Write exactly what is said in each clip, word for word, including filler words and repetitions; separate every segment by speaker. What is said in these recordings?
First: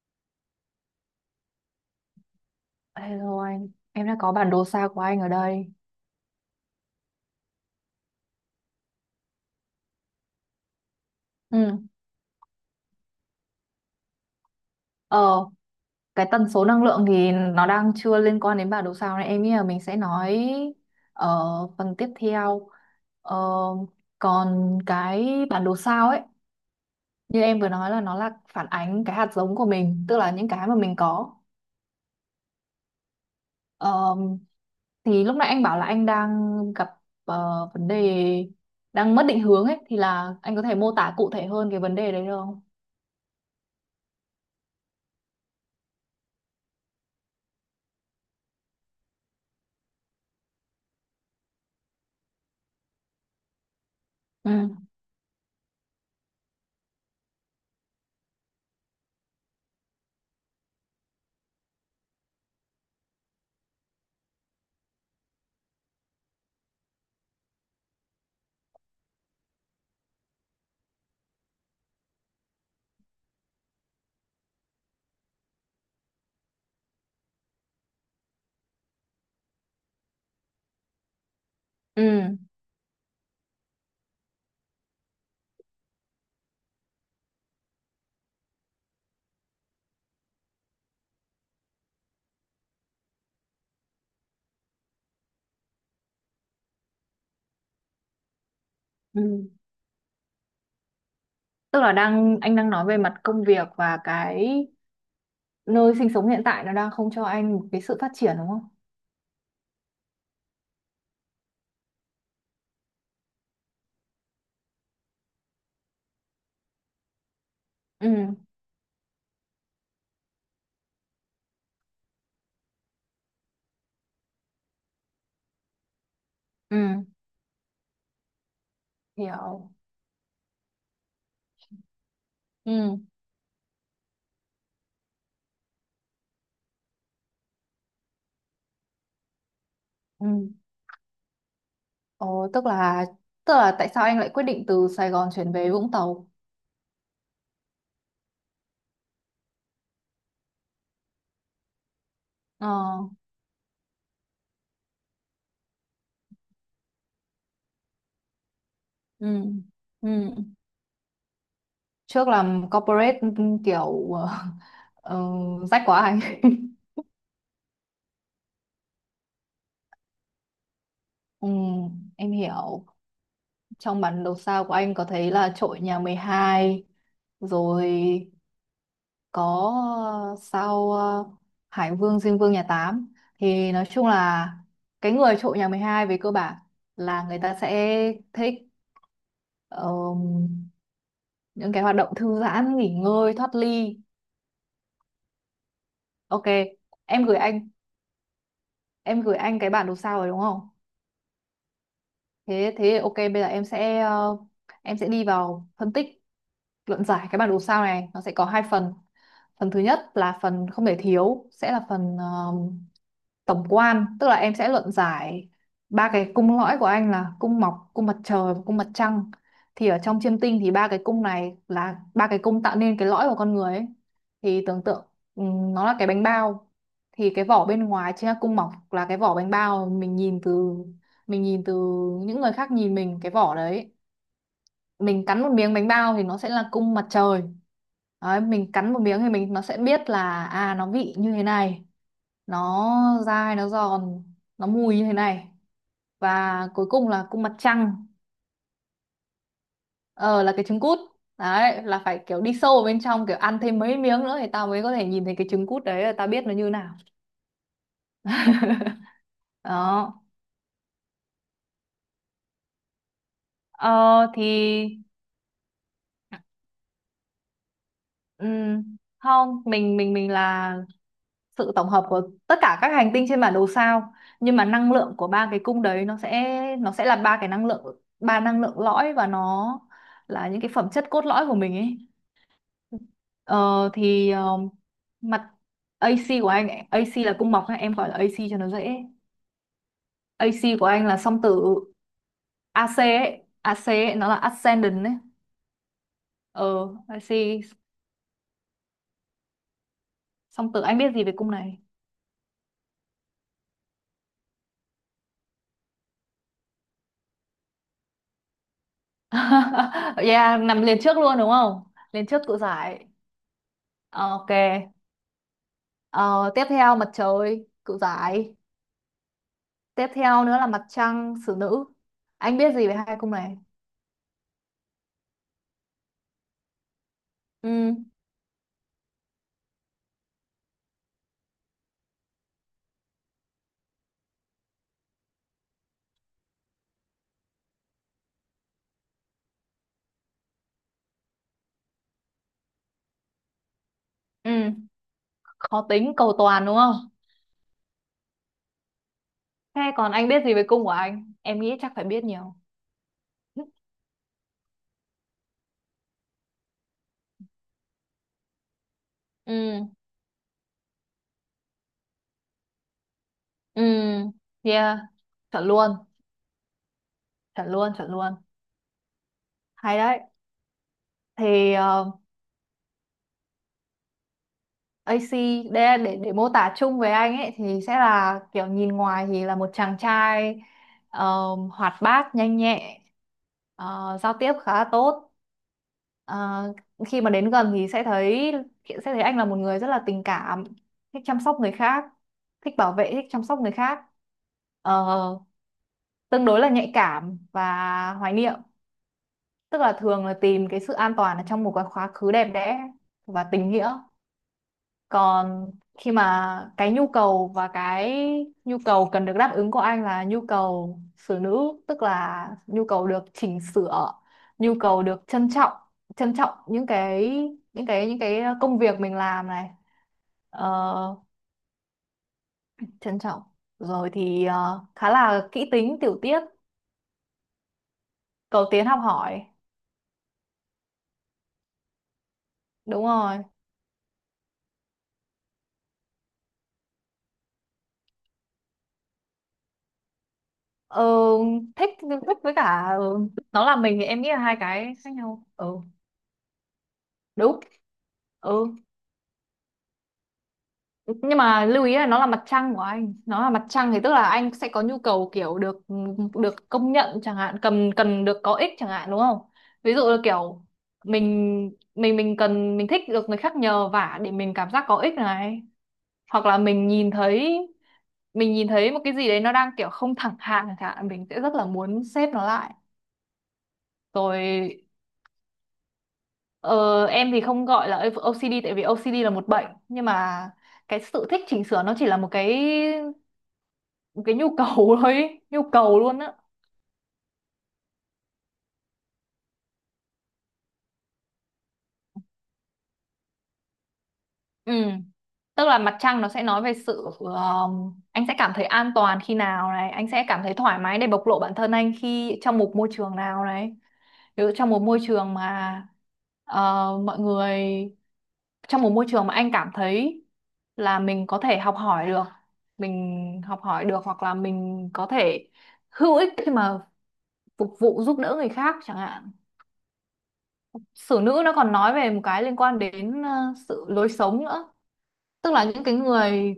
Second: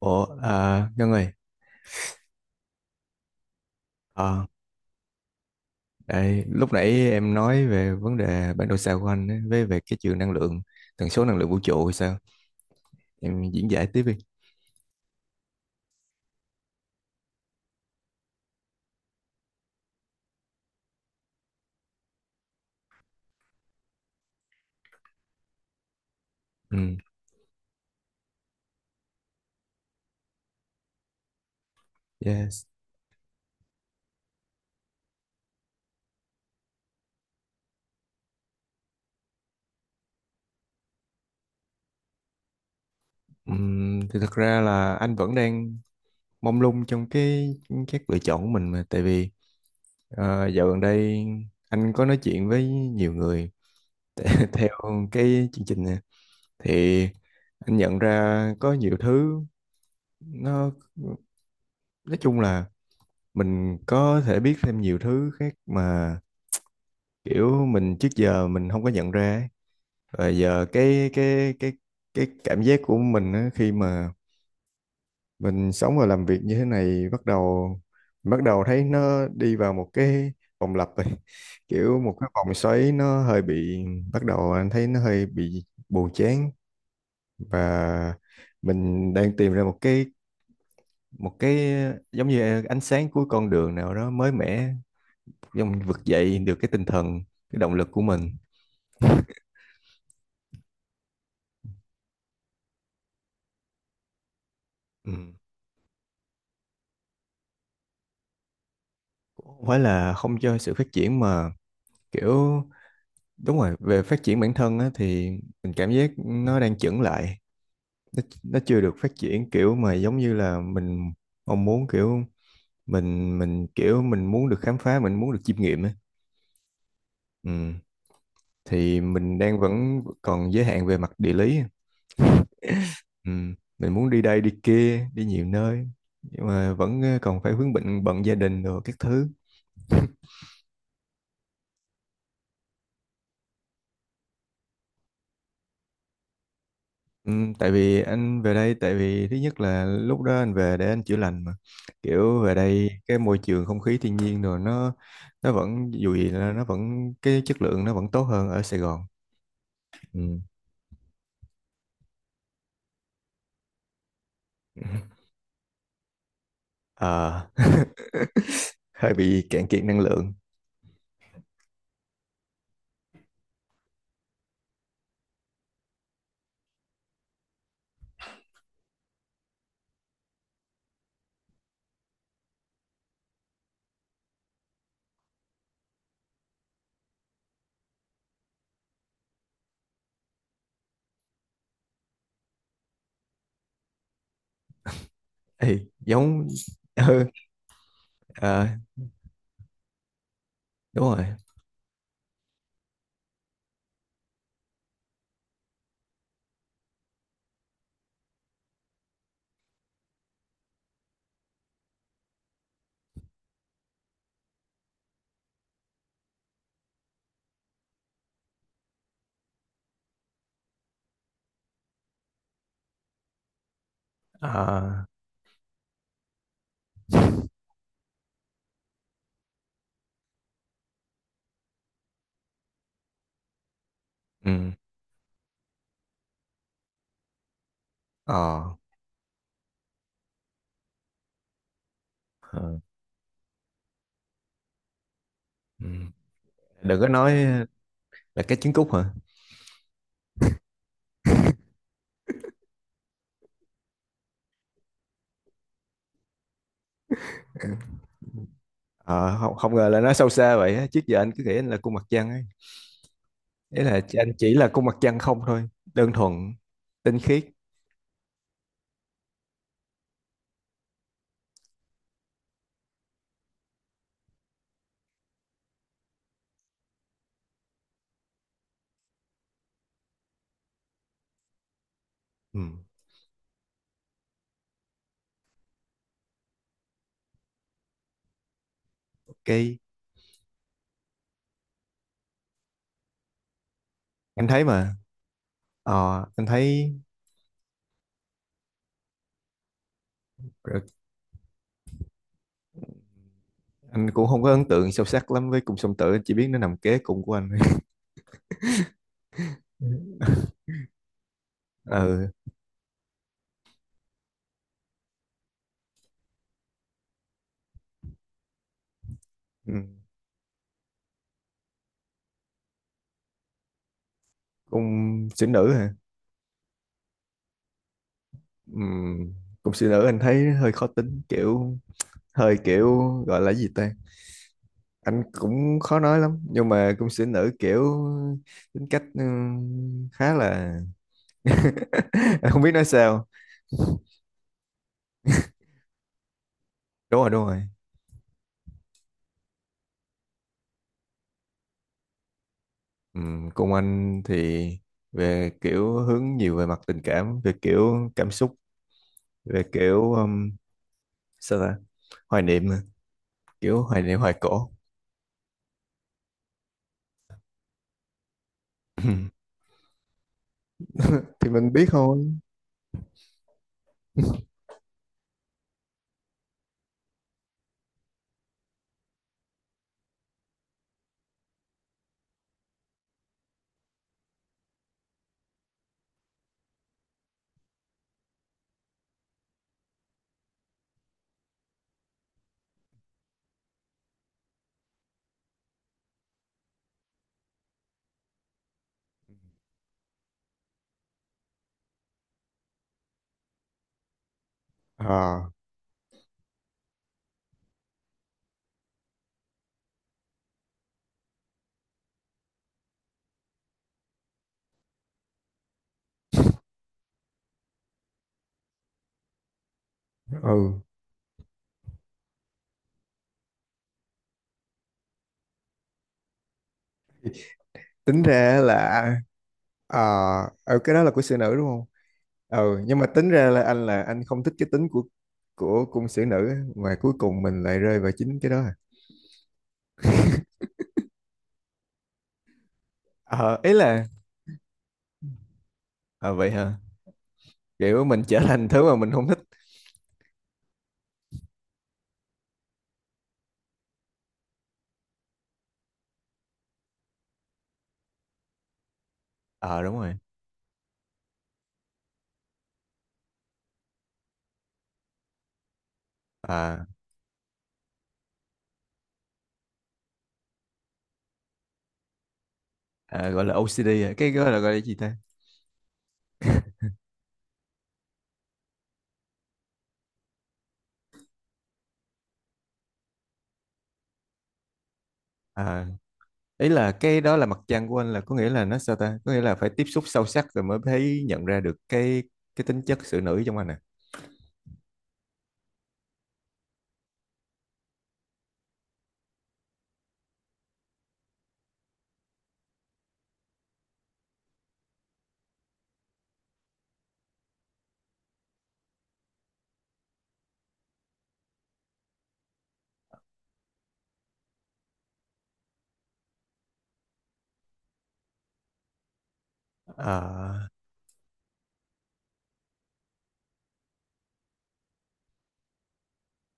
Speaker 1: Ủa, à, Ngân ơi,
Speaker 2: Hello anh, em đã có
Speaker 1: ờ,
Speaker 2: bản đồ xa của anh ở đây.
Speaker 1: đây, lúc nãy em nói về vấn đề bản đồ sao của anh ấy, với về cái trường năng lượng, tần số năng lượng vũ
Speaker 2: Ừ.
Speaker 1: trụ hay sao? Em diễn giải tiếp đi.
Speaker 2: Ờ, cái tần số năng lượng thì nó đang chưa liên quan đến bản đồ sao này, em nghĩ là mình sẽ nói ở phần tiếp theo. Ờ, còn cái bản đồ sao ấy,
Speaker 1: Ừ,
Speaker 2: như em vừa nói, là nó là phản ánh cái hạt giống của mình, tức là những cái mà mình có.
Speaker 1: yes.
Speaker 2: Ờ, thì lúc nãy anh bảo là anh đang gặp ờ, vấn đề đang mất định hướng ấy, thì là anh có thể mô tả cụ thể hơn cái vấn đề đấy được không?
Speaker 1: Ừm, thì thật ra là anh vẫn đang mông lung trong cái các lựa chọn của mình mà, tại vì ờ, dạo gần đây anh có nói chuyện với nhiều người theo
Speaker 2: Ừ.
Speaker 1: cái chương trình này, thì anh nhận ra có nhiều thứ nó nói chung là mình có thể biết thêm nhiều thứ khác mà kiểu mình trước giờ mình không có nhận ra ấy. Và giờ cái cái cái cái cảm giác của mình á, khi mà mình sống và làm việc như thế này bắt đầu bắt đầu thấy nó đi vào một cái vòng lặp rồi, kiểu một cái
Speaker 2: Ừ.
Speaker 1: vòng xoáy nó hơi bị bắt đầu anh thấy nó hơi bị buồn chán, và mình đang tìm ra một cái một cái giống như ánh sáng cuối con đường nào đó mới mẻ. Xong mình vực dậy được cái tinh thần, cái động lực của mình.
Speaker 2: Ừ. Tức là đang anh đang nói về mặt công việc và cái
Speaker 1: Ừ.
Speaker 2: nơi sinh sống hiện tại nó đang không cho anh một cái sự phát triển đúng không?
Speaker 1: Cũng không phải là không cho sự phát triển mà kiểu đúng rồi, về phát triển bản thân á, thì mình cảm giác nó đang chững lại. Nó,
Speaker 2: Ừ,
Speaker 1: nó chưa được phát triển kiểu mà giống như là mình mong muốn, kiểu mình mình kiểu mình muốn được khám phá, mình muốn được chiêm nghiệm á.
Speaker 2: ừ,
Speaker 1: Ừ. Thì mình đang
Speaker 2: hiểu.
Speaker 1: vẫn còn giới hạn về mặt địa lý.
Speaker 2: Ừ,
Speaker 1: Ừ. Mình muốn đi đây đi kia, đi nhiều nơi nhưng mà vẫn ờ, còn phải vướng bận bận gia đình rồi các thứ.
Speaker 2: ừ. Ồ, tức là tức là tại sao anh lại quyết định từ Sài Gòn chuyển về Vũng Tàu?
Speaker 1: Ừ, tại vì anh về đây, tại vì thứ nhất là lúc đó anh về để anh chữa lành mà, kiểu về
Speaker 2: Ờ,
Speaker 1: đây cái môi trường không khí thiên nhiên rồi nó nó vẫn dù gì là nó vẫn cái chất lượng nó vẫn tốt hơn ở Sài Gòn,
Speaker 2: ừ, ừ.
Speaker 1: ừ.
Speaker 2: Trước làm corporate, ừ, kiểu ờ, rách quá anh.
Speaker 1: Ờ, hơi bị cạn kiệt năng lượng.
Speaker 2: Ừ, em hiểu. Trong bản đồ sao của anh có thấy là trội nhà mười hai, rồi có ờ, sau ờ, Hải Vương Diêm Vương nhà Tám, thì nói chung là cái người trụ nhà mười hai về cơ bản là người ta sẽ thích ờ, những cái hoạt động thư giãn nghỉ ngơi thoát ly.
Speaker 1: Ê,
Speaker 2: Ok,
Speaker 1: giống
Speaker 2: em
Speaker 1: ừ,
Speaker 2: gửi anh
Speaker 1: ờ,
Speaker 2: em gửi anh cái bản đồ sao rồi đúng không?
Speaker 1: đúng rồi.
Speaker 2: Thế thế ok, bây giờ em sẽ ờ, em sẽ đi vào phân tích luận giải cái bản đồ sao này. Nó sẽ có hai phần. Phần thứ nhất là phần không thể thiếu, sẽ là phần tổng quan, tức là em sẽ luận giải ba cái cung lõi của anh, là cung mọc, cung mặt trời và cung mặt trăng. Thì ở trong chiêm tinh thì ba cái cung này là ba cái cung tạo nên cái lõi của con người ấy. Thì tưởng
Speaker 1: Ờ,
Speaker 2: tượng ừm, nó là cái bánh bao, thì cái vỏ bên ngoài chính là cung mọc, là cái vỏ bánh bao mình nhìn từ, mình nhìn từ những người khác nhìn mình cái vỏ đấy.
Speaker 1: ừ,
Speaker 2: Mình cắn một miếng bánh bao thì nó sẽ là cung mặt trời. Đấy,
Speaker 1: ờ,
Speaker 2: mình cắn một miếng thì mình nó sẽ biết là à, nó vị như thế này,
Speaker 1: ờ,
Speaker 2: nó dai nó giòn, nó mùi như thế này.
Speaker 1: ừ.
Speaker 2: Và cuối
Speaker 1: Đừng
Speaker 2: cùng
Speaker 1: có
Speaker 2: là
Speaker 1: nói
Speaker 2: cung mặt trăng.
Speaker 1: là cái trứng cút hả?
Speaker 2: Ờ là cái trứng cút. Đấy là phải kiểu đi sâu vào bên trong, kiểu ăn thêm mấy miếng nữa thì tao mới có thể nhìn thấy cái trứng cút đấy, là tao biết nó như nào.
Speaker 1: Ờ, không không ngờ là nó
Speaker 2: Đó.
Speaker 1: sâu xa vậy á. Trước giờ anh cứ nghĩ anh là cung mặt trăng. Ý
Speaker 2: Ờ
Speaker 1: là chị- anh
Speaker 2: thì
Speaker 1: chỉ là con mặt trăng không thôi, đơn thuần, tinh khiết.
Speaker 2: ừm, không, mình mình mình là sự tổng hợp của tất cả các hành tinh trên bản đồ sao, nhưng mà năng lượng của ba cái cung đấy nó sẽ nó sẽ là ba cái năng lượng, ba năng lượng lõi, và nó là những cái phẩm chất cốt lõi của mình ấy.
Speaker 1: Ừ,
Speaker 2: Ờ, thì ờ, mặt a xê của anh, a xê là cung bọc ha, em gọi là a xê cho nó dễ.
Speaker 1: ok.
Speaker 2: AC của anh là song tử. A xê ấy AC ấy, nó là
Speaker 1: Anh thấy mà,
Speaker 2: ascendant ấy.
Speaker 1: ờ, anh
Speaker 2: Ờ,
Speaker 1: thấy
Speaker 2: a xê song
Speaker 1: rồi,
Speaker 2: tử, anh biết gì về cung này?
Speaker 1: anh cũng không có ấn tượng sâu sắc lắm với cung song tử, anh chỉ biết nó nằm kế cùng của anh. Ừ,
Speaker 2: Yeah, nằm liền trước luôn đúng không,
Speaker 1: ờ,
Speaker 2: liền trước cự giải. Ờ, ok, ờ, tiếp theo mặt trời cự giải,
Speaker 1: ừ.
Speaker 2: tiếp theo nữa là mặt trăng xử nữ. Anh biết gì về hai cung này?
Speaker 1: Cung sĩ nữ hả?
Speaker 2: Ừ.
Speaker 1: Ừ. Cung sĩ nữ anh thấy hơi khó tính, kiểu hơi kiểu gọi là gì ta? Anh cũng khó nói lắm, nhưng mà cung sĩ nữ kiểu tính cách ừ, khá là anh không biết nói sao.
Speaker 2: Ừ, khó tính cầu toàn đúng không?
Speaker 1: Đúng rồi, đúng rồi.
Speaker 2: Thế còn anh biết gì về cung của anh? Em nghĩ chắc phải biết nhiều.
Speaker 1: Ừm, Công anh thì về kiểu hướng nhiều về mặt tình cảm, về kiểu cảm xúc, về
Speaker 2: Ừ,
Speaker 1: kiểu um, sao ta, hoài niệm, à, kiểu
Speaker 2: ừ,
Speaker 1: hoài niệm hoài cổ.
Speaker 2: yeah, chuẩn luôn, chuẩn luôn, chuẩn luôn. Hay đấy.
Speaker 1: Thì mình
Speaker 2: Thì
Speaker 1: biết
Speaker 2: ờ,
Speaker 1: thôi.
Speaker 2: a xê để, để để mô tả chung về anh ấy thì sẽ là kiểu nhìn ngoài thì là một chàng trai ờ, hoạt bát, nhanh nhẹ, ờ, giao tiếp khá là tốt. Ờ, Khi mà đến gần thì sẽ thấy, sẽ thấy anh là một người rất là tình cảm, thích chăm sóc người khác, thích bảo vệ, thích chăm sóc người khác. Ờ, tương đối là nhạy cảm và hoài niệm, tức là thường là tìm cái sự an toàn ở trong một cái quá khứ đẹp đẽ và tình nghĩa.
Speaker 1: Ờ,
Speaker 2: Còn khi mà cái nhu cầu, và cái nhu cầu cần được đáp ứng của anh là nhu cầu xử nữ, tức là nhu cầu được chỉnh sửa, nhu cầu được trân trọng, trân trọng những cái, những cái những cái công việc mình làm này. Ờ,
Speaker 1: ừ,
Speaker 2: trân trọng, rồi thì ờ, khá là kỹ tính tiểu tiết,
Speaker 1: tính ra
Speaker 2: cầu tiến học
Speaker 1: là
Speaker 2: hỏi.
Speaker 1: ờ, ừ, cái đó là của sĩ nữ đúng không? Ừ, nhưng
Speaker 2: Đúng
Speaker 1: mà tính
Speaker 2: rồi.
Speaker 1: ra là anh là anh không thích cái tính của của cung sĩ nữ á, mà cuối cùng mình lại rơi vào chính cái đó à?
Speaker 2: Ờ, thích, thích với cả, ờ,
Speaker 1: Ờ,
Speaker 2: nó
Speaker 1: ý
Speaker 2: là mình,
Speaker 1: là
Speaker 2: thì em nghĩ là hai cái khác nhau. Ừ,
Speaker 1: ờ, vậy hả?
Speaker 2: đúng.
Speaker 1: Kiểu mình trở
Speaker 2: Ừ,
Speaker 1: thành thứ mà mình không thích.
Speaker 2: nhưng mà lưu ý là nó là mặt trăng của anh, nó là mặt trăng, thì tức là anh sẽ có nhu cầu kiểu được được công nhận chẳng hạn, cần cần được có ích chẳng hạn đúng không?
Speaker 1: Ờ
Speaker 2: Ví
Speaker 1: đúng
Speaker 2: dụ
Speaker 1: rồi.
Speaker 2: là kiểu mình, mình mình cần, mình thích được người khác nhờ vả để mình cảm giác có ích này, hoặc là
Speaker 1: à
Speaker 2: mình nhìn thấy, mình nhìn thấy một cái gì đấy nó đang kiểu không thẳng hàng chẳng hạn, mình sẽ rất là muốn xếp nó lại.
Speaker 1: À, gọi là ô xê đê à? Cái gọi là gọi là
Speaker 2: Rồi.
Speaker 1: gì ta?
Speaker 2: Ờ, em thì không gọi là ou xi đi tại vì ou xi đi là một bệnh, nhưng mà cái sự thích chỉnh sửa nó chỉ là một cái, một cái nhu cầu thôi ý, nhu
Speaker 1: À,
Speaker 2: cầu luôn á.
Speaker 1: ý là cái đó là mặt trăng của anh là có nghĩa là nó sao ta, có nghĩa là phải tiếp xúc sâu sắc rồi mới thấy nhận ra được cái cái tính chất sự nữ trong anh à?
Speaker 2: Ừ. Tức là mặt trăng nó sẽ nói về sự um, anh sẽ cảm thấy an toàn khi nào này, anh sẽ cảm thấy thoải mái để bộc lộ bản thân anh khi trong một môi trường nào này. Ví dụ trong một môi trường mà ờ, mọi người trong một môi trường mà anh cảm thấy là mình có thể học hỏi được, mình học hỏi được hoặc là mình có thể hữu ích khi mà phục vụ giúp đỡ người khác chẳng hạn.
Speaker 1: À,
Speaker 2: Sử nữ nó còn nói về một cái liên quan đến ờ, sự lối sống nữa. Tức là những cái người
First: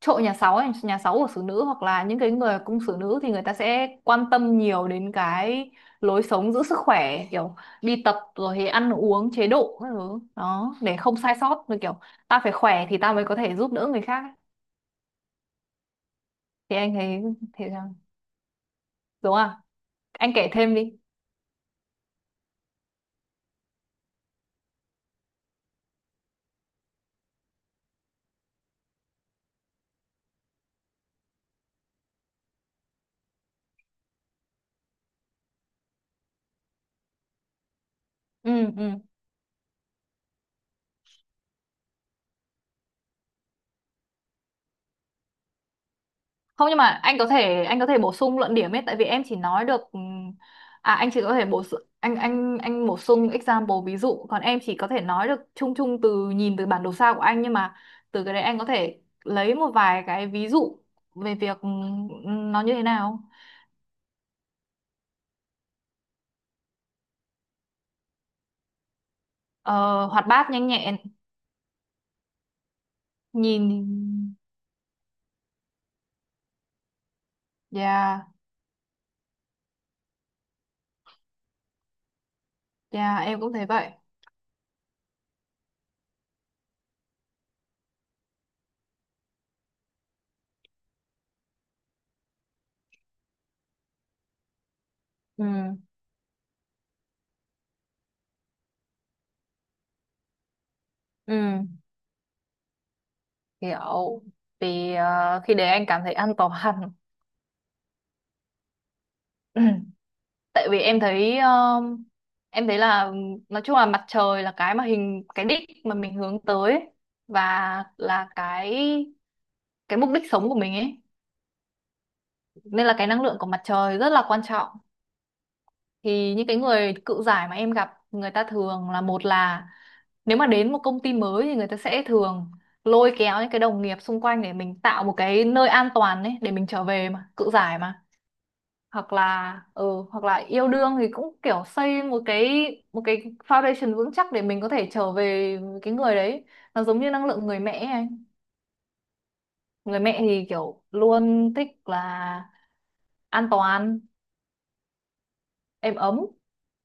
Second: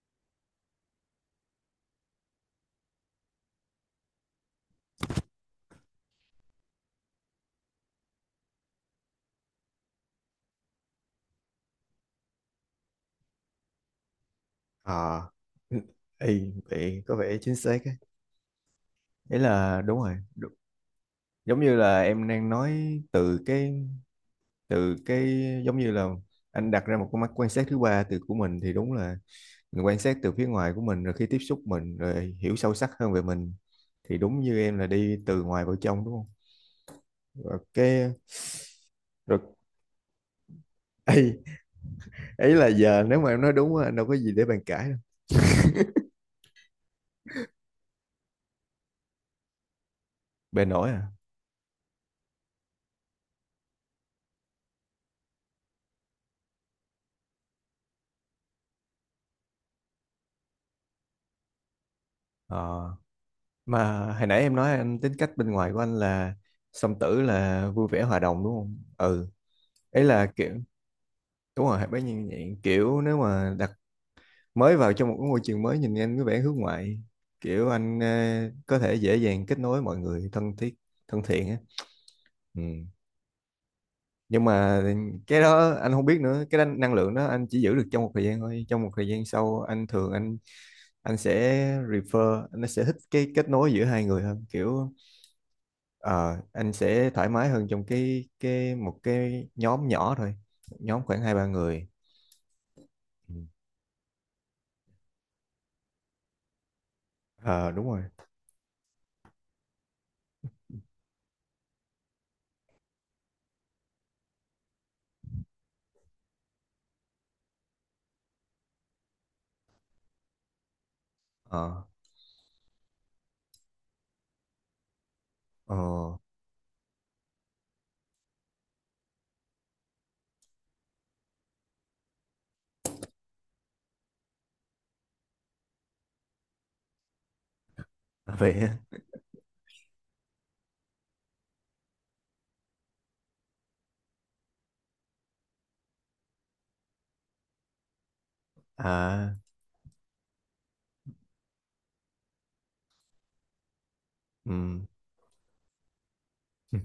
Speaker 2: trội nhà sáu ấy, nhà sáu của xử nữ, hoặc là những cái người cung xử nữ, thì người ta sẽ quan tâm nhiều đến cái lối sống giữ sức khỏe, kiểu đi tập rồi thì ăn uống chế độ các thứ đó để không sai sót, rồi kiểu ta phải khỏe thì ta mới có thể giúp đỡ người khác ấy.
Speaker 1: à. Ê,
Speaker 2: Thì anh
Speaker 1: vậy có
Speaker 2: thấy
Speaker 1: vẻ chính
Speaker 2: thế
Speaker 1: xác ấy.
Speaker 2: sao, đúng
Speaker 1: Ý
Speaker 2: không,
Speaker 1: là đúng rồi
Speaker 2: anh kể
Speaker 1: đúng.
Speaker 2: thêm đi.
Speaker 1: Giống như là em đang nói từ cái từ cái giống như là anh đặt ra một con mắt quan sát thứ ba từ của mình, thì đúng là mình quan sát từ phía ngoài của mình rồi khi tiếp xúc mình rồi hiểu sâu sắc hơn về mình, thì đúng như em là đi từ ngoài vào trong đúng không? Rồi cái
Speaker 2: Ừ. Ừ.
Speaker 1: rồi ấy, ấy là giờ nếu mà em nói đúng á, anh đâu có gì để bàn cãi đâu.
Speaker 2: Không, nhưng mà anh có thể, anh có thể bổ sung luận điểm ấy, tại vì em chỉ nói được, ừm,
Speaker 1: Bề nổi
Speaker 2: à
Speaker 1: à?
Speaker 2: anh chỉ có thể bổ su- anh anh anh bổ sung example ví dụ, còn em chỉ có thể nói được chung chung từ nhìn từ bản đồ sao của anh, nhưng mà từ cái đấy anh có thể lấy một vài cái ví dụ về việc, ừm, nó như
Speaker 1: Ờ,
Speaker 2: thế nào.
Speaker 1: mà hồi nãy em nói anh tính cách bên ngoài của anh là song tử là vui vẻ hòa đồng đúng không ừ, ấy
Speaker 2: Ờ, hoạt
Speaker 1: là
Speaker 2: bát
Speaker 1: kiểu
Speaker 2: nhanh nhẹn.
Speaker 1: đúng rồi bấy nhiêu vậy, kiểu nếu mà
Speaker 2: Nhìn,
Speaker 1: đặt mới vào trong một cái môi trường mới nhìn anh có vẻ hướng ngoại, kiểu anh ờ,
Speaker 2: yeah,
Speaker 1: có thể dễ dàng kết nối mọi người thân thiết, thân thiện á. Ừ.
Speaker 2: yeah, em cũng thấy vậy.
Speaker 1: Nhưng mà cái đó anh không biết nữa, cái năng năng lượng đó anh chỉ giữ được trong một thời gian thôi, trong một thời gian sau anh thường anh anh sẽ refer, anh sẽ thích cái kết nối giữa hai người hơn, kiểu
Speaker 2: Ừ,
Speaker 1: ờ, anh sẽ thoải mái hơn trong cái cái một cái nhóm nhỏ thôi, nhóm khoảng hai ba
Speaker 2: ừ,
Speaker 1: người. Ừ.
Speaker 2: hiểu. Thì ờ, khi đấy anh cảm thấy an toàn.
Speaker 1: Ờ đúng rồi.
Speaker 2: Tại vì em thấy, um, em thấy là um, nói chung là mặt trời là cái mà hình cái đích mà mình hướng tới ấy, và là cái cái mục đích sống của mình ấy,
Speaker 1: Ờ,
Speaker 2: nên là cái năng lượng của mặt trời rất là quan trọng.
Speaker 1: ờ,
Speaker 2: Thì những cái người cự giải mà em gặp, người ta thường là, một là nếu mà đến một công ty mới thì người ta sẽ thường lôi kéo những cái đồng nghiệp xung quanh để mình tạo một cái nơi an toàn ấy để mình trở về, mà cự giải mà.
Speaker 1: vậy á.
Speaker 2: Hoặc là, ừ, hoặc là yêu đương thì cũng kiểu xây một cái, một cái foundation vững chắc để mình có thể trở về với cái người đấy. Nó giống như năng lượng người mẹ ấy anh,
Speaker 1: À,
Speaker 2: người mẹ thì kiểu luôn thích là an toàn,
Speaker 1: ừ.
Speaker 2: êm ấm,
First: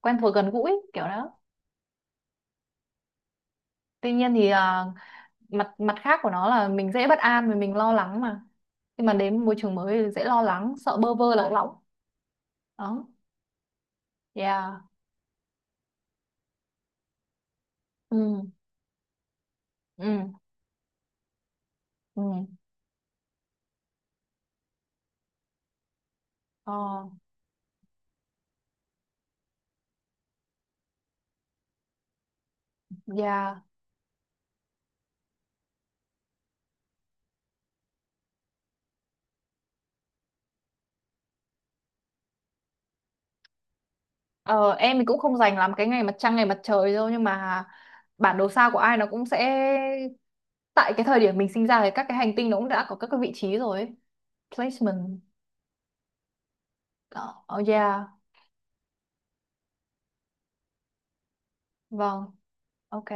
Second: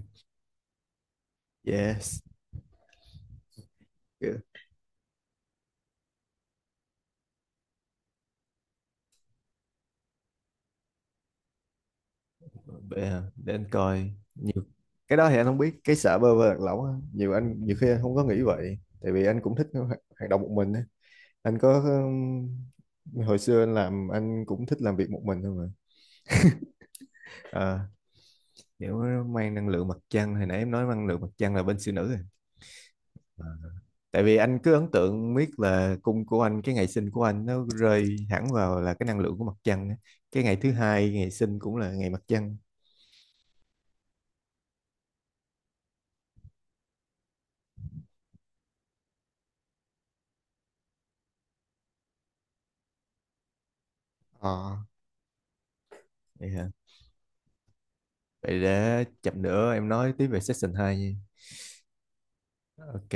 Speaker 2: quen thuộc gần gũi kiểu đó.
Speaker 1: Yes.
Speaker 2: Tuy nhiên thì à, mặt mặt khác của nó là mình dễ bất an và mình lo lắng mà, khi mà đến môi trường mới thì dễ lo lắng sợ bơ vơ lạc lõng.
Speaker 1: Vậy
Speaker 2: Đó.
Speaker 1: hả? Để anh coi nhiều.
Speaker 2: Yeah.
Speaker 1: Cái đó thì anh không biết, cái sợ bơ vơ lạc lõng á nhiều, anh nhiều khi anh không
Speaker 2: Ừ,
Speaker 1: có nghĩ vậy tại vì anh cũng thích hoạt
Speaker 2: ừ,
Speaker 1: hoạt động một mình á. Anh có
Speaker 2: ừ,
Speaker 1: um, hồi xưa anh làm anh cũng thích làm việc một mình thôi mà.
Speaker 2: ờ,
Speaker 1: À, kiểu mang năng lượng mặt trăng, hồi nãy em nói năng lượng mặt trăng là bên siêu nữ rồi. À.
Speaker 2: yeah.
Speaker 1: Tại vì anh cứ ấn tượng biết là cung của anh, cái ngày sinh của anh nó rơi hẳn vào là cái năng lượng của mặt trăng á. Cái ngày thứ hai ngày sinh cũng là ngày mặt trăng.
Speaker 2: Ờ, em thì cũng không dành lắm cái ngày mặt trăng ngày mặt trời đâu, nhưng mà bản đồ sao của ai nó cũng sẽ, tại cái thời điểm mình sinh ra thì các cái hành tinh nó cũng đã có các cái vị trí rồi ấy.
Speaker 1: Ờ.
Speaker 2: Placement.
Speaker 1: Vậy hả?
Speaker 2: Đó. Oh yeah.
Speaker 1: Vậy để chậm nữa em nói tiếp về session hai nha.
Speaker 2: Vâng.
Speaker 1: Ok.
Speaker 2: Ok.